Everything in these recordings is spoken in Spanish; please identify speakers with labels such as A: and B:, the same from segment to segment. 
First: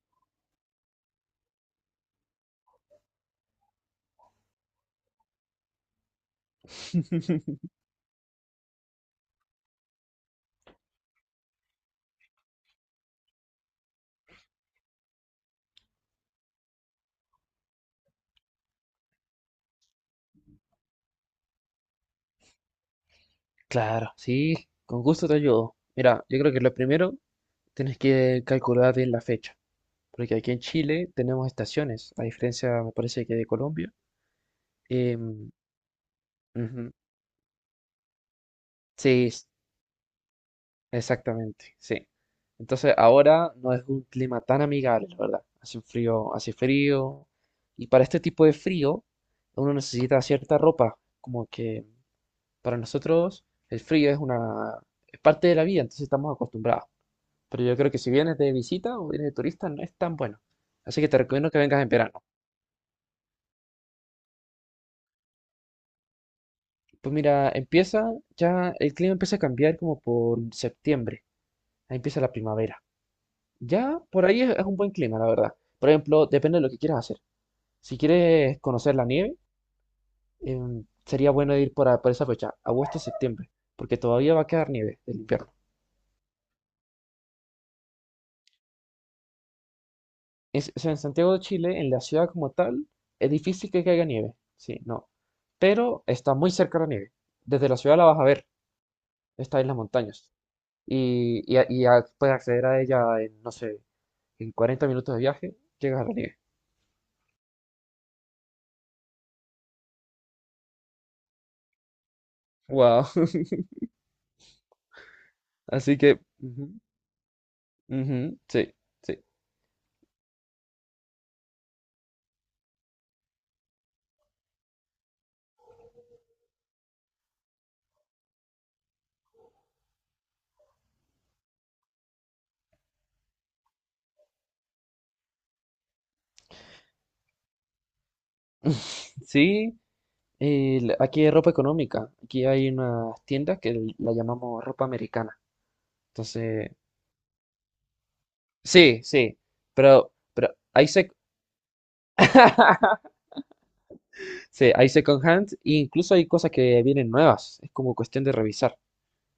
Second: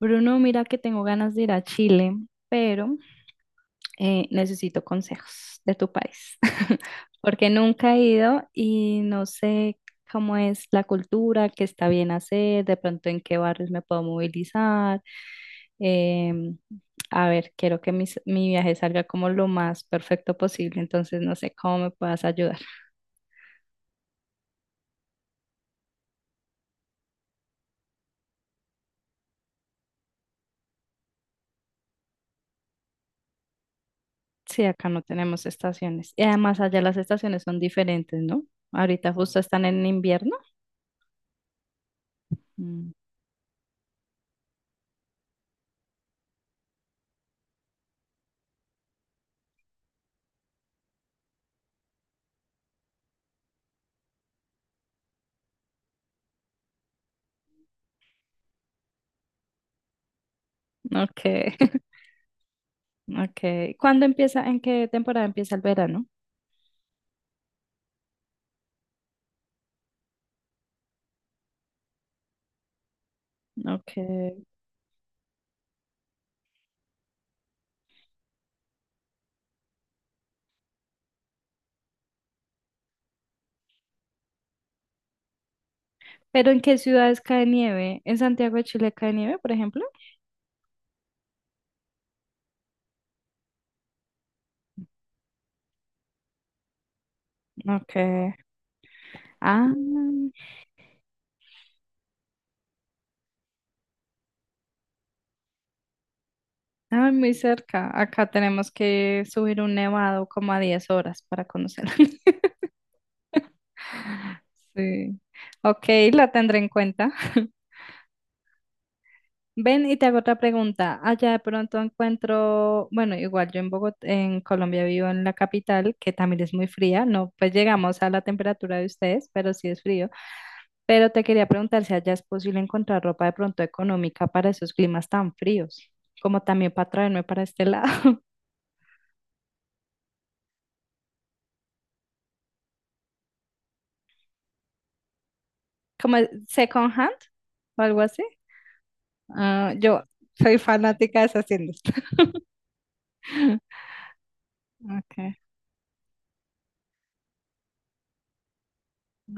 A: Bruno, mira que tengo ganas de ir a Chile, pero necesito consejos de tu país, porque nunca he ido y no sé cómo es la cultura, qué está bien hacer, de pronto en qué barrios me puedo movilizar. Em, a ver, quiero que mi viaje salga como lo más perfecto posible, entonces no sé cómo me puedas ayudar.
B: Claro, sí, con gusto te ayudo. Mira, yo creo que lo primero tienes que calcular bien la fecha, porque aquí en Chile tenemos estaciones, a diferencia, me parece que de Colombia.
A: Sí, acá no tenemos
B: Em,
A: estaciones. Y además allá
B: Ujú.
A: las estaciones son diferentes, ¿no? Ahorita
B: Sí,
A: justo están en invierno.
B: exactamente, sí.
A: Mm.
B: Entonces ahora no es un clima tan amigable, la verdad. Hace un frío, hace frío, y para este tipo de frío uno necesita cierta ropa, como que para nosotros el frío es una, es parte de la vida, entonces estamos acostumbrados. Pero yo creo que si vienes de visita o vienes de turista no es tan bueno. Así que te recomiendo
A: Ok.
B: que vengas en verano.
A: Okay. ¿Cuándo empieza, en qué temporada empieza el verano?
B: Pues mira, empieza ya, el clima empieza a cambiar como por septiembre. Ahí empieza la primavera. Ya por
A: Okay.
B: ahí es un buen clima, la verdad. Por ejemplo, depende de lo que quieras hacer. Si quieres conocer la nieve, sería bueno ir por esa fecha, agosto, septiembre, porque todavía va a quedar nieve del invierno.
A: ¿Pero en qué ciudades cae nieve? ¿En Santiago de Chile cae nieve, por ejemplo?
B: O sea, en Santiago de Chile, en la ciudad como tal, es difícil que caiga nieve. Sí, no. Pero está muy cerca la nieve. Desde la ciudad la vas a
A: Okay.
B: ver. Esta en
A: Ah,
B: las montañas. Y puedes acceder a ella en, no sé, en 40 minutos de viaje, llegas a la nieve.
A: ah, muy cerca. Acá tenemos que subir un nevado como a 10 horas para conocerlo.
B: Wow.
A: Sí. Ok,
B: Así que,
A: la tendré en
B: ujú,
A: cuenta.
B: ujú, sí, sí.
A: Ven y te hago otra pregunta. Allá de pronto encuentro, bueno, igual yo en Bogotá, en Colombia vivo en la capital, que también es muy fría, no, pues llegamos a la temperatura de ustedes, pero sí es frío. Pero te quería preguntar si allá es posible encontrar ropa de pronto económica para esos climas tan fríos, como también para traerme para este lado,
B: Sí, aquí hay ropa económica. Aquí hay unas tiendas que la llamamos ropa americana.
A: como el
B: Entonces,
A: second hand o algo así.
B: sí, sí.
A: Ah, yo
B: Pero
A: soy
B: hay sec.
A: fanática de esas tiendas.
B: Sí, hay second
A: Okay,
B: hand. E incluso hay cosas que vienen nuevas. Es como cuestión de revisar.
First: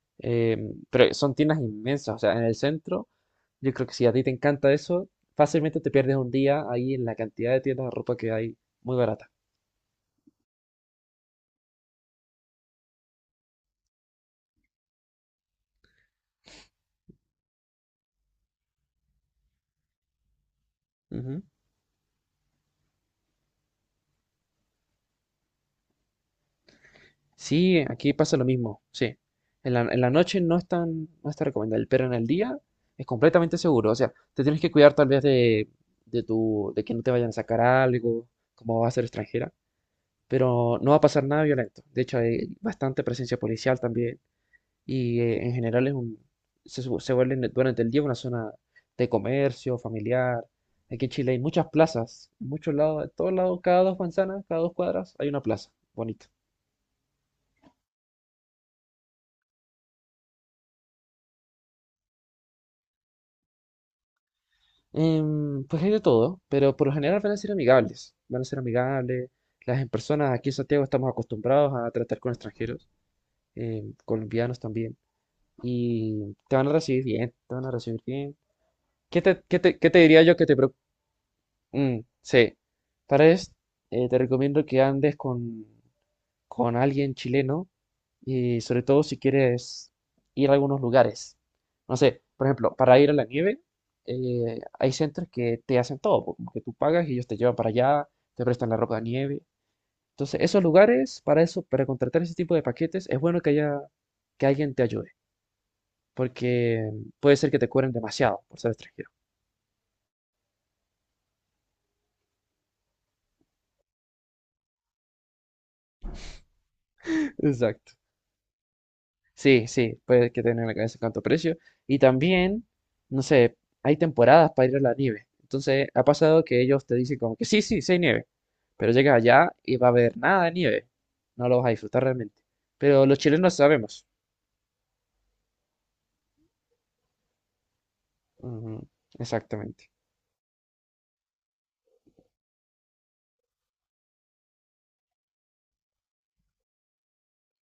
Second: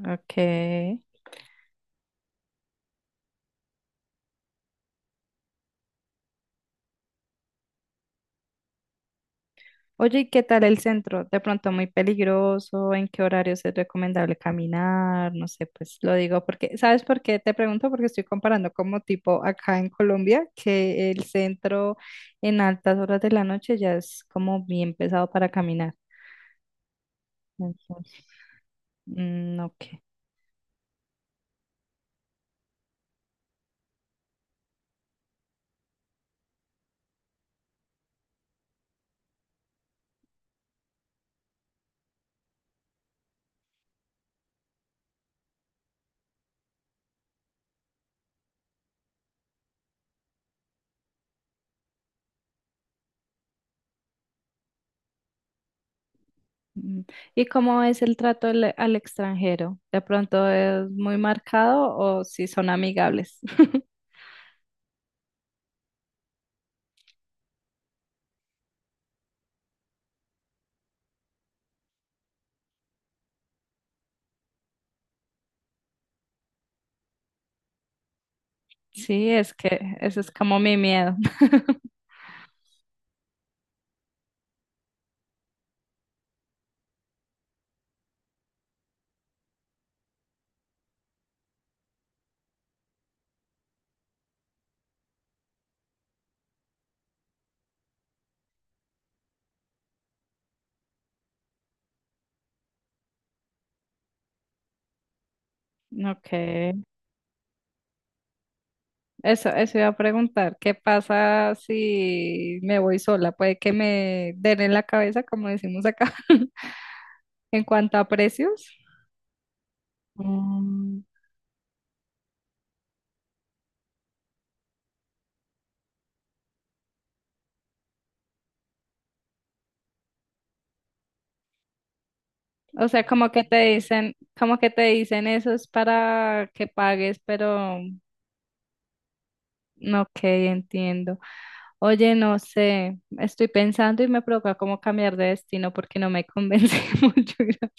A: ok.
B: Eh, pero son tiendas inmensas, o sea, en el centro, yo creo que si a ti te encanta eso, fácilmente te pierdes un día ahí en la cantidad de tiendas de ropa que hay, muy barata.
A: Oye, ¿y qué tal el centro? De pronto muy peligroso, ¿en qué horarios es recomendable caminar? No sé, pues lo digo porque, ¿sabes por qué? Te pregunto porque estoy comparando como tipo acá en Colombia, que el
B: Ujú.
A: centro en altas horas de la noche ya es como bien pesado para caminar.
B: Sí, aquí
A: Entonces,
B: pasa lo mismo, sí. En la,
A: ok.
B: en la noche no es tan, no está recomendable, pero en el día es completamente seguro, o sea, te tienes que cuidar tal vez de tu, de que no te vayan a sacar algo, como va a ser extranjera, pero no va a pasar nada violento. De hecho, hay bastante presencia policial también. Y en general es un, se, su- se vuelve en- durante el día una zona de comercio, familiar. Aquí en Chile hay muchas plazas, en muchos lados, en todos lados, cada dos manzanas, cada dos cuadras hay una plaza, bonito.
A: Mm, ¿Y cómo es el trato al, al extranjero? ¿De pronto es muy marcado o si son amigables?
B: Pues hay de todo, pero por lo general van a ser amigables, van a ser amigables. Las en personas aquí en Santiago estamos acostumbrados a tratar con extranjeros, colombianos también, y te van a recibir bien, te van a recibir bien. ¿Qué
A: Sí,
B: te,
A: es
B: qué te, qué
A: que
B: te
A: ese
B: diría
A: es
B: yo que te,
A: como
B: pre-.
A: mi miedo.
B: Mm, sí. Para esto, te recomiendo que andes con alguien chileno y sobre todo si quieres ir a algunos lugares. No sé, por ejemplo, para ir a la nieve, hay centros que te hacen todo, po, como que tú pagas y ellos te llevan para allá, te prestan la ropa de nieve. Entonces, esos lugares, para eso, para contratar ese tipo de paquetes, es bueno que haya, que alguien te ayude,
A: Ok,
B: porque puede ser que te cobren demasiado por ser extranjero.
A: eso iba a preguntar, ¿qué pasa si me voy sola? Puede que me den en la cabeza, como decimos acá, en
B: Exacto.
A: cuanto a precios.
B: Sí, sí, puede que tener en la cabeza
A: Mm.
B: cuánto precio. Y también, no sé, hay temporadas para ir a la nieve. Entonces, ha pasado que ellos te dicen como que sí, sí, sí hay nieve. Pero llegas allá y va a haber nada de nieve. No lo vas a disfrutar realmente.
A: O sea,
B: Pero los
A: como que
B: chilenos
A: te
B: sabemos.
A: dicen, como que te dicen eso es para que pagues, pero
B: Ujú, exactamente.
A: no, ok, entiendo. Oye, no sé, estoy pensando y me provoca como cambiar de destino porque no me convence mucho.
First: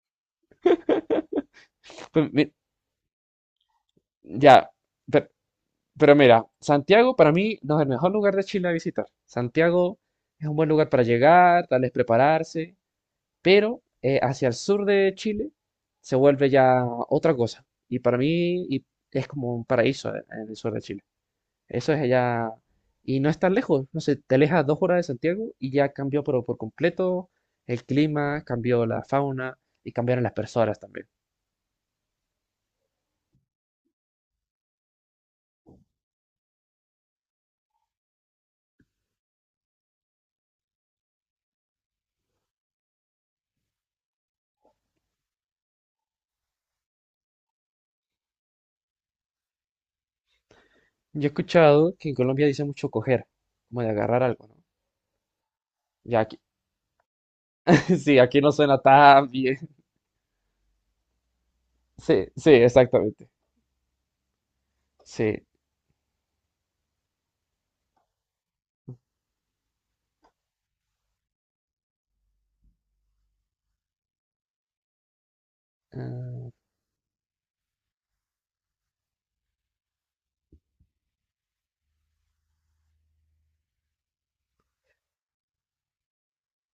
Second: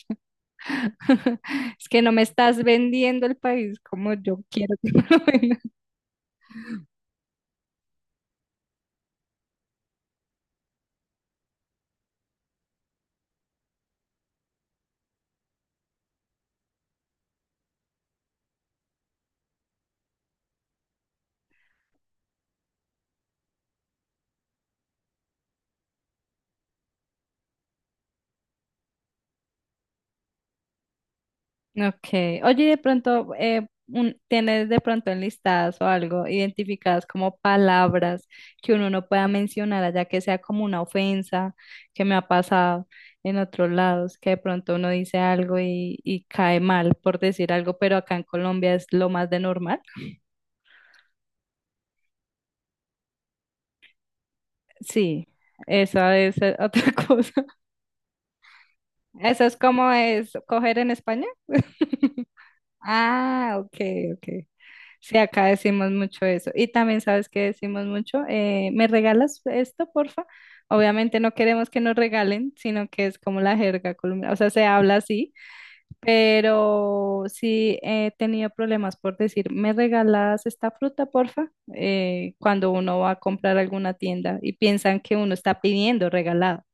A: Es que no me
B: Pues,
A: estás vendiendo el país como yo
B: ya,
A: quiero que
B: pe-
A: me lo
B: pero mira, Santiago para mí no es el mejor lugar de Chile a visitar. Santiago es un buen lugar para llegar, tal vez prepararse. Pero hacia el sur de Chile se vuelve ya otra cosa. Y para mí es como un paraíso en el sur de Chile. Eso es allá. Y no es tan lejos. No sé, te alejas 2 horas de Santiago y ya cambió pero por completo el clima, cambió la fauna y cambiaron las personas también.
A: Okay. Oye, y de pronto, ¿tienes de pronto enlistadas o algo identificadas como palabras que uno no pueda mencionar, allá que sea como una ofensa que me ha pasado en otros lados, que de pronto uno dice algo y cae mal por decir algo, pero acá en Colombia es lo más de normal?
B: Yo he escuchado que en Colombia dice mucho coger, como de agarrar algo, ¿no?
A: Sí, esa
B: Ya aquí,
A: es otra cosa.
B: sí, aquí no suena tan
A: ¿Eso es
B: bien.
A: como es coger en España?
B: Sí, sí, exactamente.
A: Ah, ok, ok. Sí, acá
B: Sí.
A: decimos mucho eso. Y también sabes que decimos mucho, ¿me regalas esto, porfa? Obviamente no queremos que nos regalen, sino que es como la jerga colombiana, o sea, se habla así,
B: Ah,
A: pero sí he tenido problemas por decir, ¿me regalas esta fruta, porfa? Cuando uno va a comprar alguna tienda y piensan que uno está pidiendo regalado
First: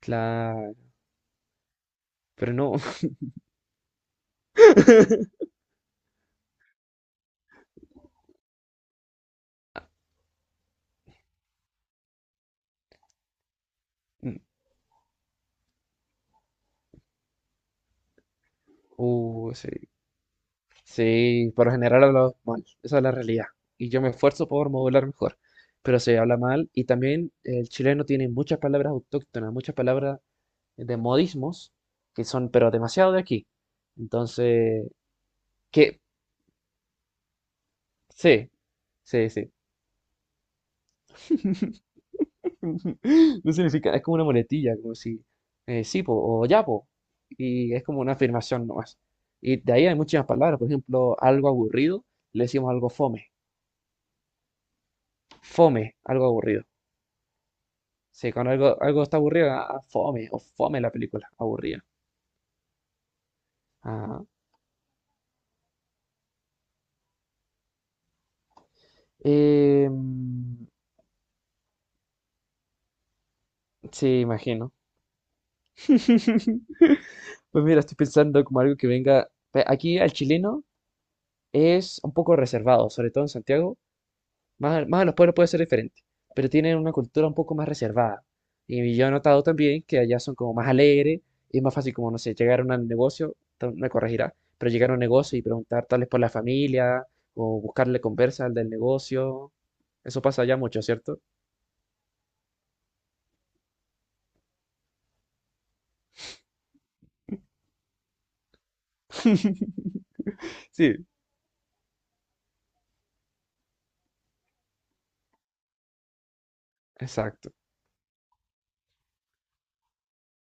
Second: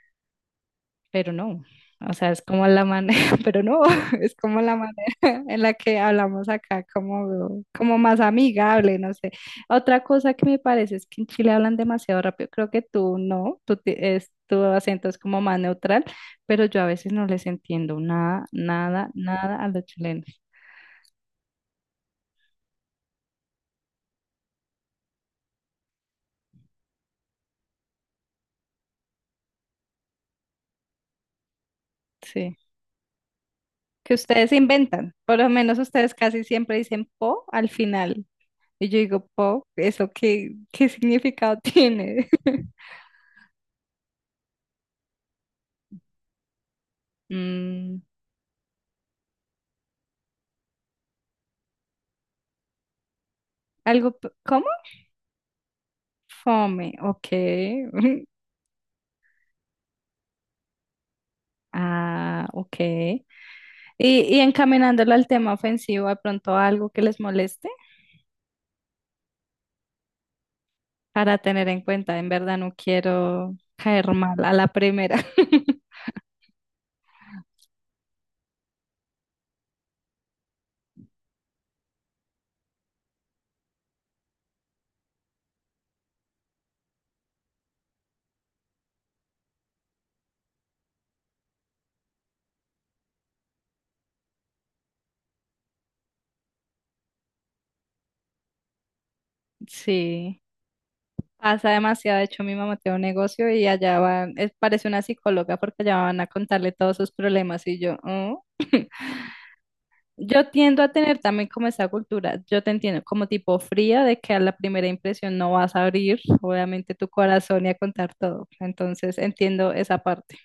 B: claro,
A: pero no. O sea, es
B: pero
A: como
B: no.
A: la manera, pero no, es como la manera en la que hablamos acá, como, como más amigable, no sé. Otra cosa que me parece es que en Chile hablan demasiado rápido. Creo que tú no, tu acento es como más neutral, pero yo a veces no les entiendo nada, nada, nada a
B: Sí,
A: los chilenos.
B: sí, por lo general hablamos mal, esa es la realidad. Y yo me esfuerzo por modular mejor, pero se habla mal. Y también el chileno tiene muchas palabras autóctonas, muchas palabras de modismos que son,
A: Sí.
B: pero demasiado de aquí.
A: Que ustedes
B: Entonces,
A: inventan. Por lo menos
B: que
A: ustedes casi siempre dicen po al final.
B: sí,
A: Y yo digo,
B: sí, sí.
A: po, ¿eso qué, qué significado tiene?
B: No significa, es como una muletilla, como si, sí, po, o ya, po. Y es como
A: Mm,
B: una afirmación nomás. Y de ahí hay muchas palabras, por ejemplo, algo aburrido, le decimos algo fome.
A: Algo, ¿cómo?
B: Fome, algo aburrido.
A: Fome, ok.
B: Sí, cuando algo está aburrido, ah, fome, o fome la película, aburrida.
A: Ah, ok. Y,
B: Ah,
A: y encaminándolo al tema ofensivo, ¿de pronto algo que les moleste
B: mm,
A: para tener en cuenta? En verdad no quiero caer
B: sí,
A: mal a la
B: imagino.
A: primera.
B: Pues mira, estoy pensando como algo que venga. Aquí al chileno es un poco reservado, sobre todo en Santiago. Más a los pueblos puede ser diferente, pero tienen una cultura un poco más reservada. Y yo he notado también que allá son como más alegres, y es más fácil como, no sé, llegar a un negocio, me corregirá, pero llegar a un negocio y preguntar tal vez por la familia, o buscarle conversa al del negocio. Eso pasa
A: Sí,
B: allá mucho, ¿cierto?
A: pasa demasiado. De hecho, mi mamá tiene un negocio y allá van, parece una psicóloga porque allá van a contarle todos sus problemas y yo, "Oh". Yo tiendo a
B: Sí.
A: tener también como esa cultura, yo te entiendo, como tipo fría de que a la primera impresión no vas a abrir, obviamente, tu
B: Exacto.
A: corazón y a contar todo. Entonces, entiendo esa parte.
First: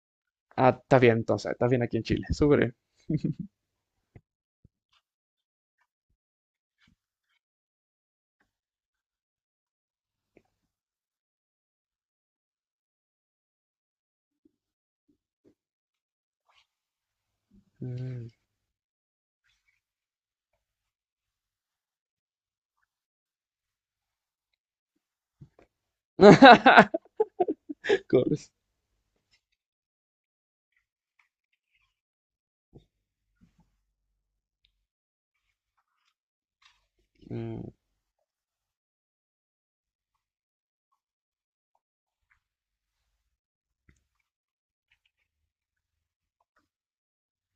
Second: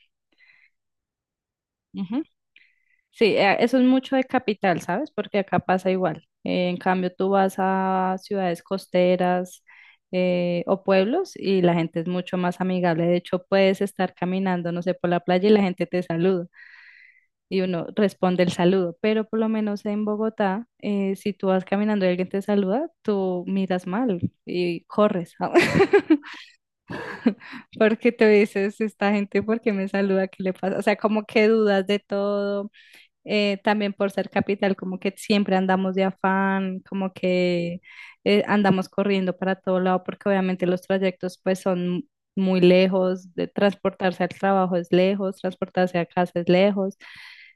B: Ah, estás bien entonces, estás bien aquí en
A: Ujú.
B: Chile, súper bien.
A: Sí, eso es mucho de capital, ¿sabes? Porque acá pasa igual. En cambio, tú vas a ciudades costeras o pueblos y la gente es mucho más amigable. De hecho, puedes estar caminando, no sé, por la playa y la gente te saluda. Y uno
B: Mm.
A: responde el saludo, pero por lo menos en Bogotá, si tú vas caminando y alguien te saluda, tú miras mal y corres, porque te
B: Corres.
A: dices, esta gente, ¿por qué me saluda? ¿Qué le pasa? O sea, como que dudas de todo, también por ser capital, como que siempre andamos de afán, como
B: Mm,
A: que andamos corriendo para todo lado, porque obviamente los trayectos pues son muy lejos, de transportarse al trabajo es lejos, transportarse a casa es lejos,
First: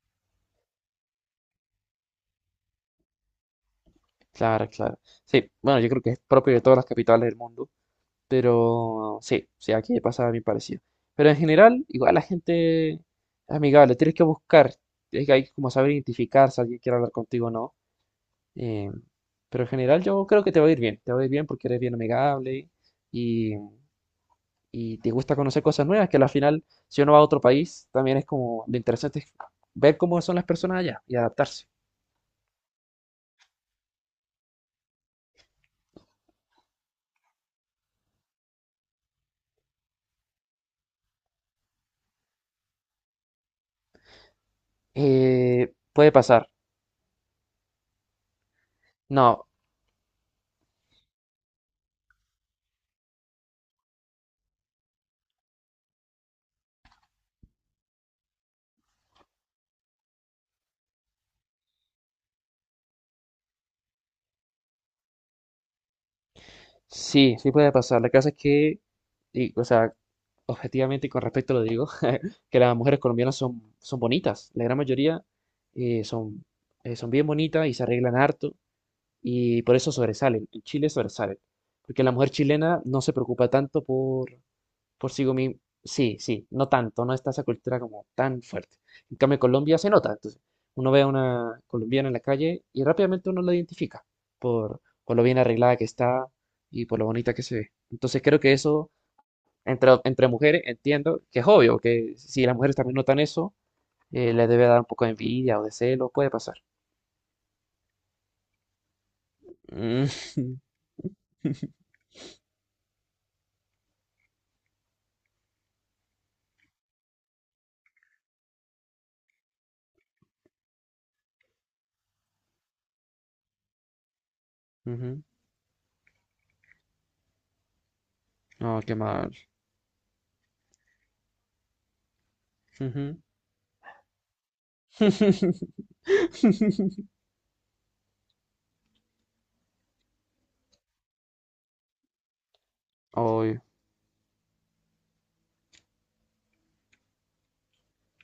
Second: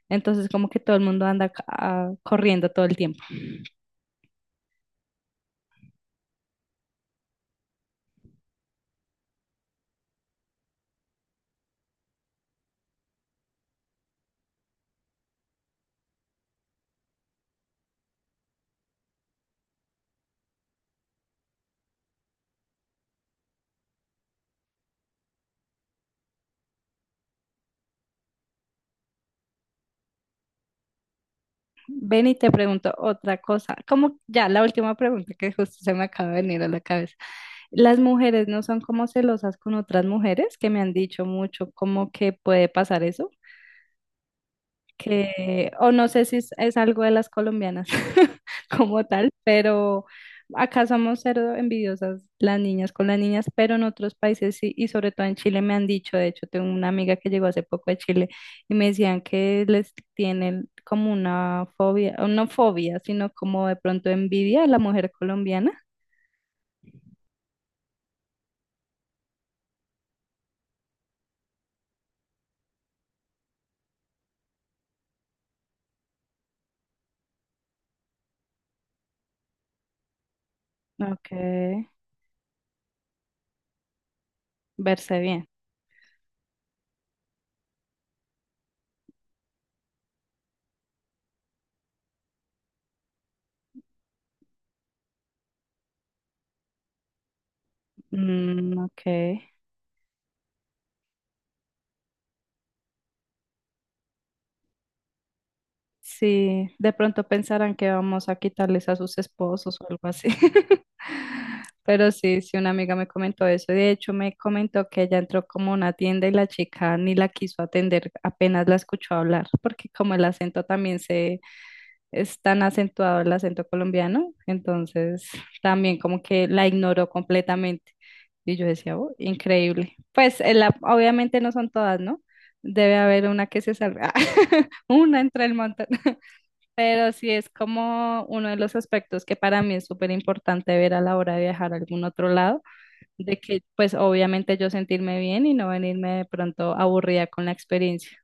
A: entonces como que todo el mundo anda corriendo todo el tiempo.
B: claro, claro. Sí, bueno, yo creo que es propio de todas las capitales del mundo. Pero sí, sí, aquí pasa a mí parecido. Pero en general, igual la gente es amigable, tienes que buscar, es que hay que como saber identificar si alguien quiere hablar contigo o no. eh, pero en general yo creo que te va a ir bien, te va a ir bien porque eres bien amigable y, y te gusta conocer cosas nuevas, que al final, si uno va a otro país, también es como lo interesante es ver cómo son las personas allá y adaptarse.
A: Ven y te pregunto otra cosa, como ya la última pregunta que justo se me acaba de venir a la cabeza. Las mujeres no son como celosas con otras mujeres, que me han dicho mucho como que puede pasar eso. Que, o no
B: Puede
A: sé si
B: pasar.
A: es, es algo de las colombianas como tal,
B: No,
A: pero acá somos cero envidiosas las niñas con las niñas, pero en otros países sí, y sobre todo en Chile me han dicho, de hecho tengo una amiga que llegó hace poco de Chile y me decían que les tienen como una fobia, o no fobia, sino como de pronto envidia a la mujer colombiana.
B: sí, sí puede pasar. La cosa es que, y, o sea, objetivamente y con respeto lo digo, que las mujeres colombianas son bonitas, la gran mayoría eh, son, son bien bonitas y se arreglan harto y por eso sobresalen, en Chile
A: Ok,
B: sobresalen, porque la mujer chilena no se preocupa tanto por
A: verse
B: sí
A: bien.
B: misma, sí, sí, no tanto, no está esa cultura como tan fuerte. En cambio, en Colombia se nota, entonces uno ve a una colombiana en la calle y rápidamente uno la identifica por lo bien arreglada que está y por lo bonita que se ve. Entonces creo que
A: Mm,
B: eso,
A: ok.
B: entre mujeres, entiendo que es obvio, que si las mujeres también notan eso, le debe dar un poco de envidia o de celo, puede pasar.
A: Sí, de pronto pensarán que vamos a quitarles a sus esposos o
B: Mm,
A: algo así. Pero sí, sí, una amiga me comentó eso. De hecho, me comentó que ella entró como a una tienda y la chica ni la quiso atender, apenas la escuchó hablar, porque como el acento también es tan acentuado el acento colombiano,
B: ujú.
A: entonces también como que la ignoró completamente. Y yo
B: Oh, qué
A: decía, "Oh,
B: mal.
A: increíble. Pues en obviamente no son todas, ¿no? Debe
B: Ujú.
A: haber una que se salga, una entre el montón. Pero sí es como uno de los aspectos que para mí es súper importante ver a la hora de viajar a algún otro lado, de
B: Ay,
A: que pues obviamente yo sentirme bien y no venirme de pronto aburrida con la experiencia.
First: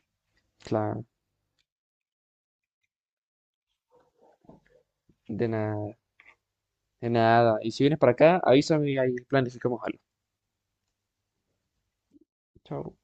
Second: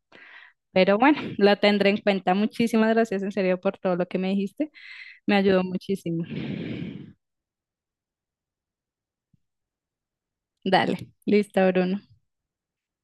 A: Pero
B: claro,
A: bueno, lo tendré en cuenta. Muchísimas gracias en serio por todo lo que me dijiste. Me
B: de
A: ayudó
B: nada,
A: muchísimo.
B: de nada. Y si vienes para acá, avísame y ahí planificamos algo.
A: Dale, listo, Bruno.
B: Chao.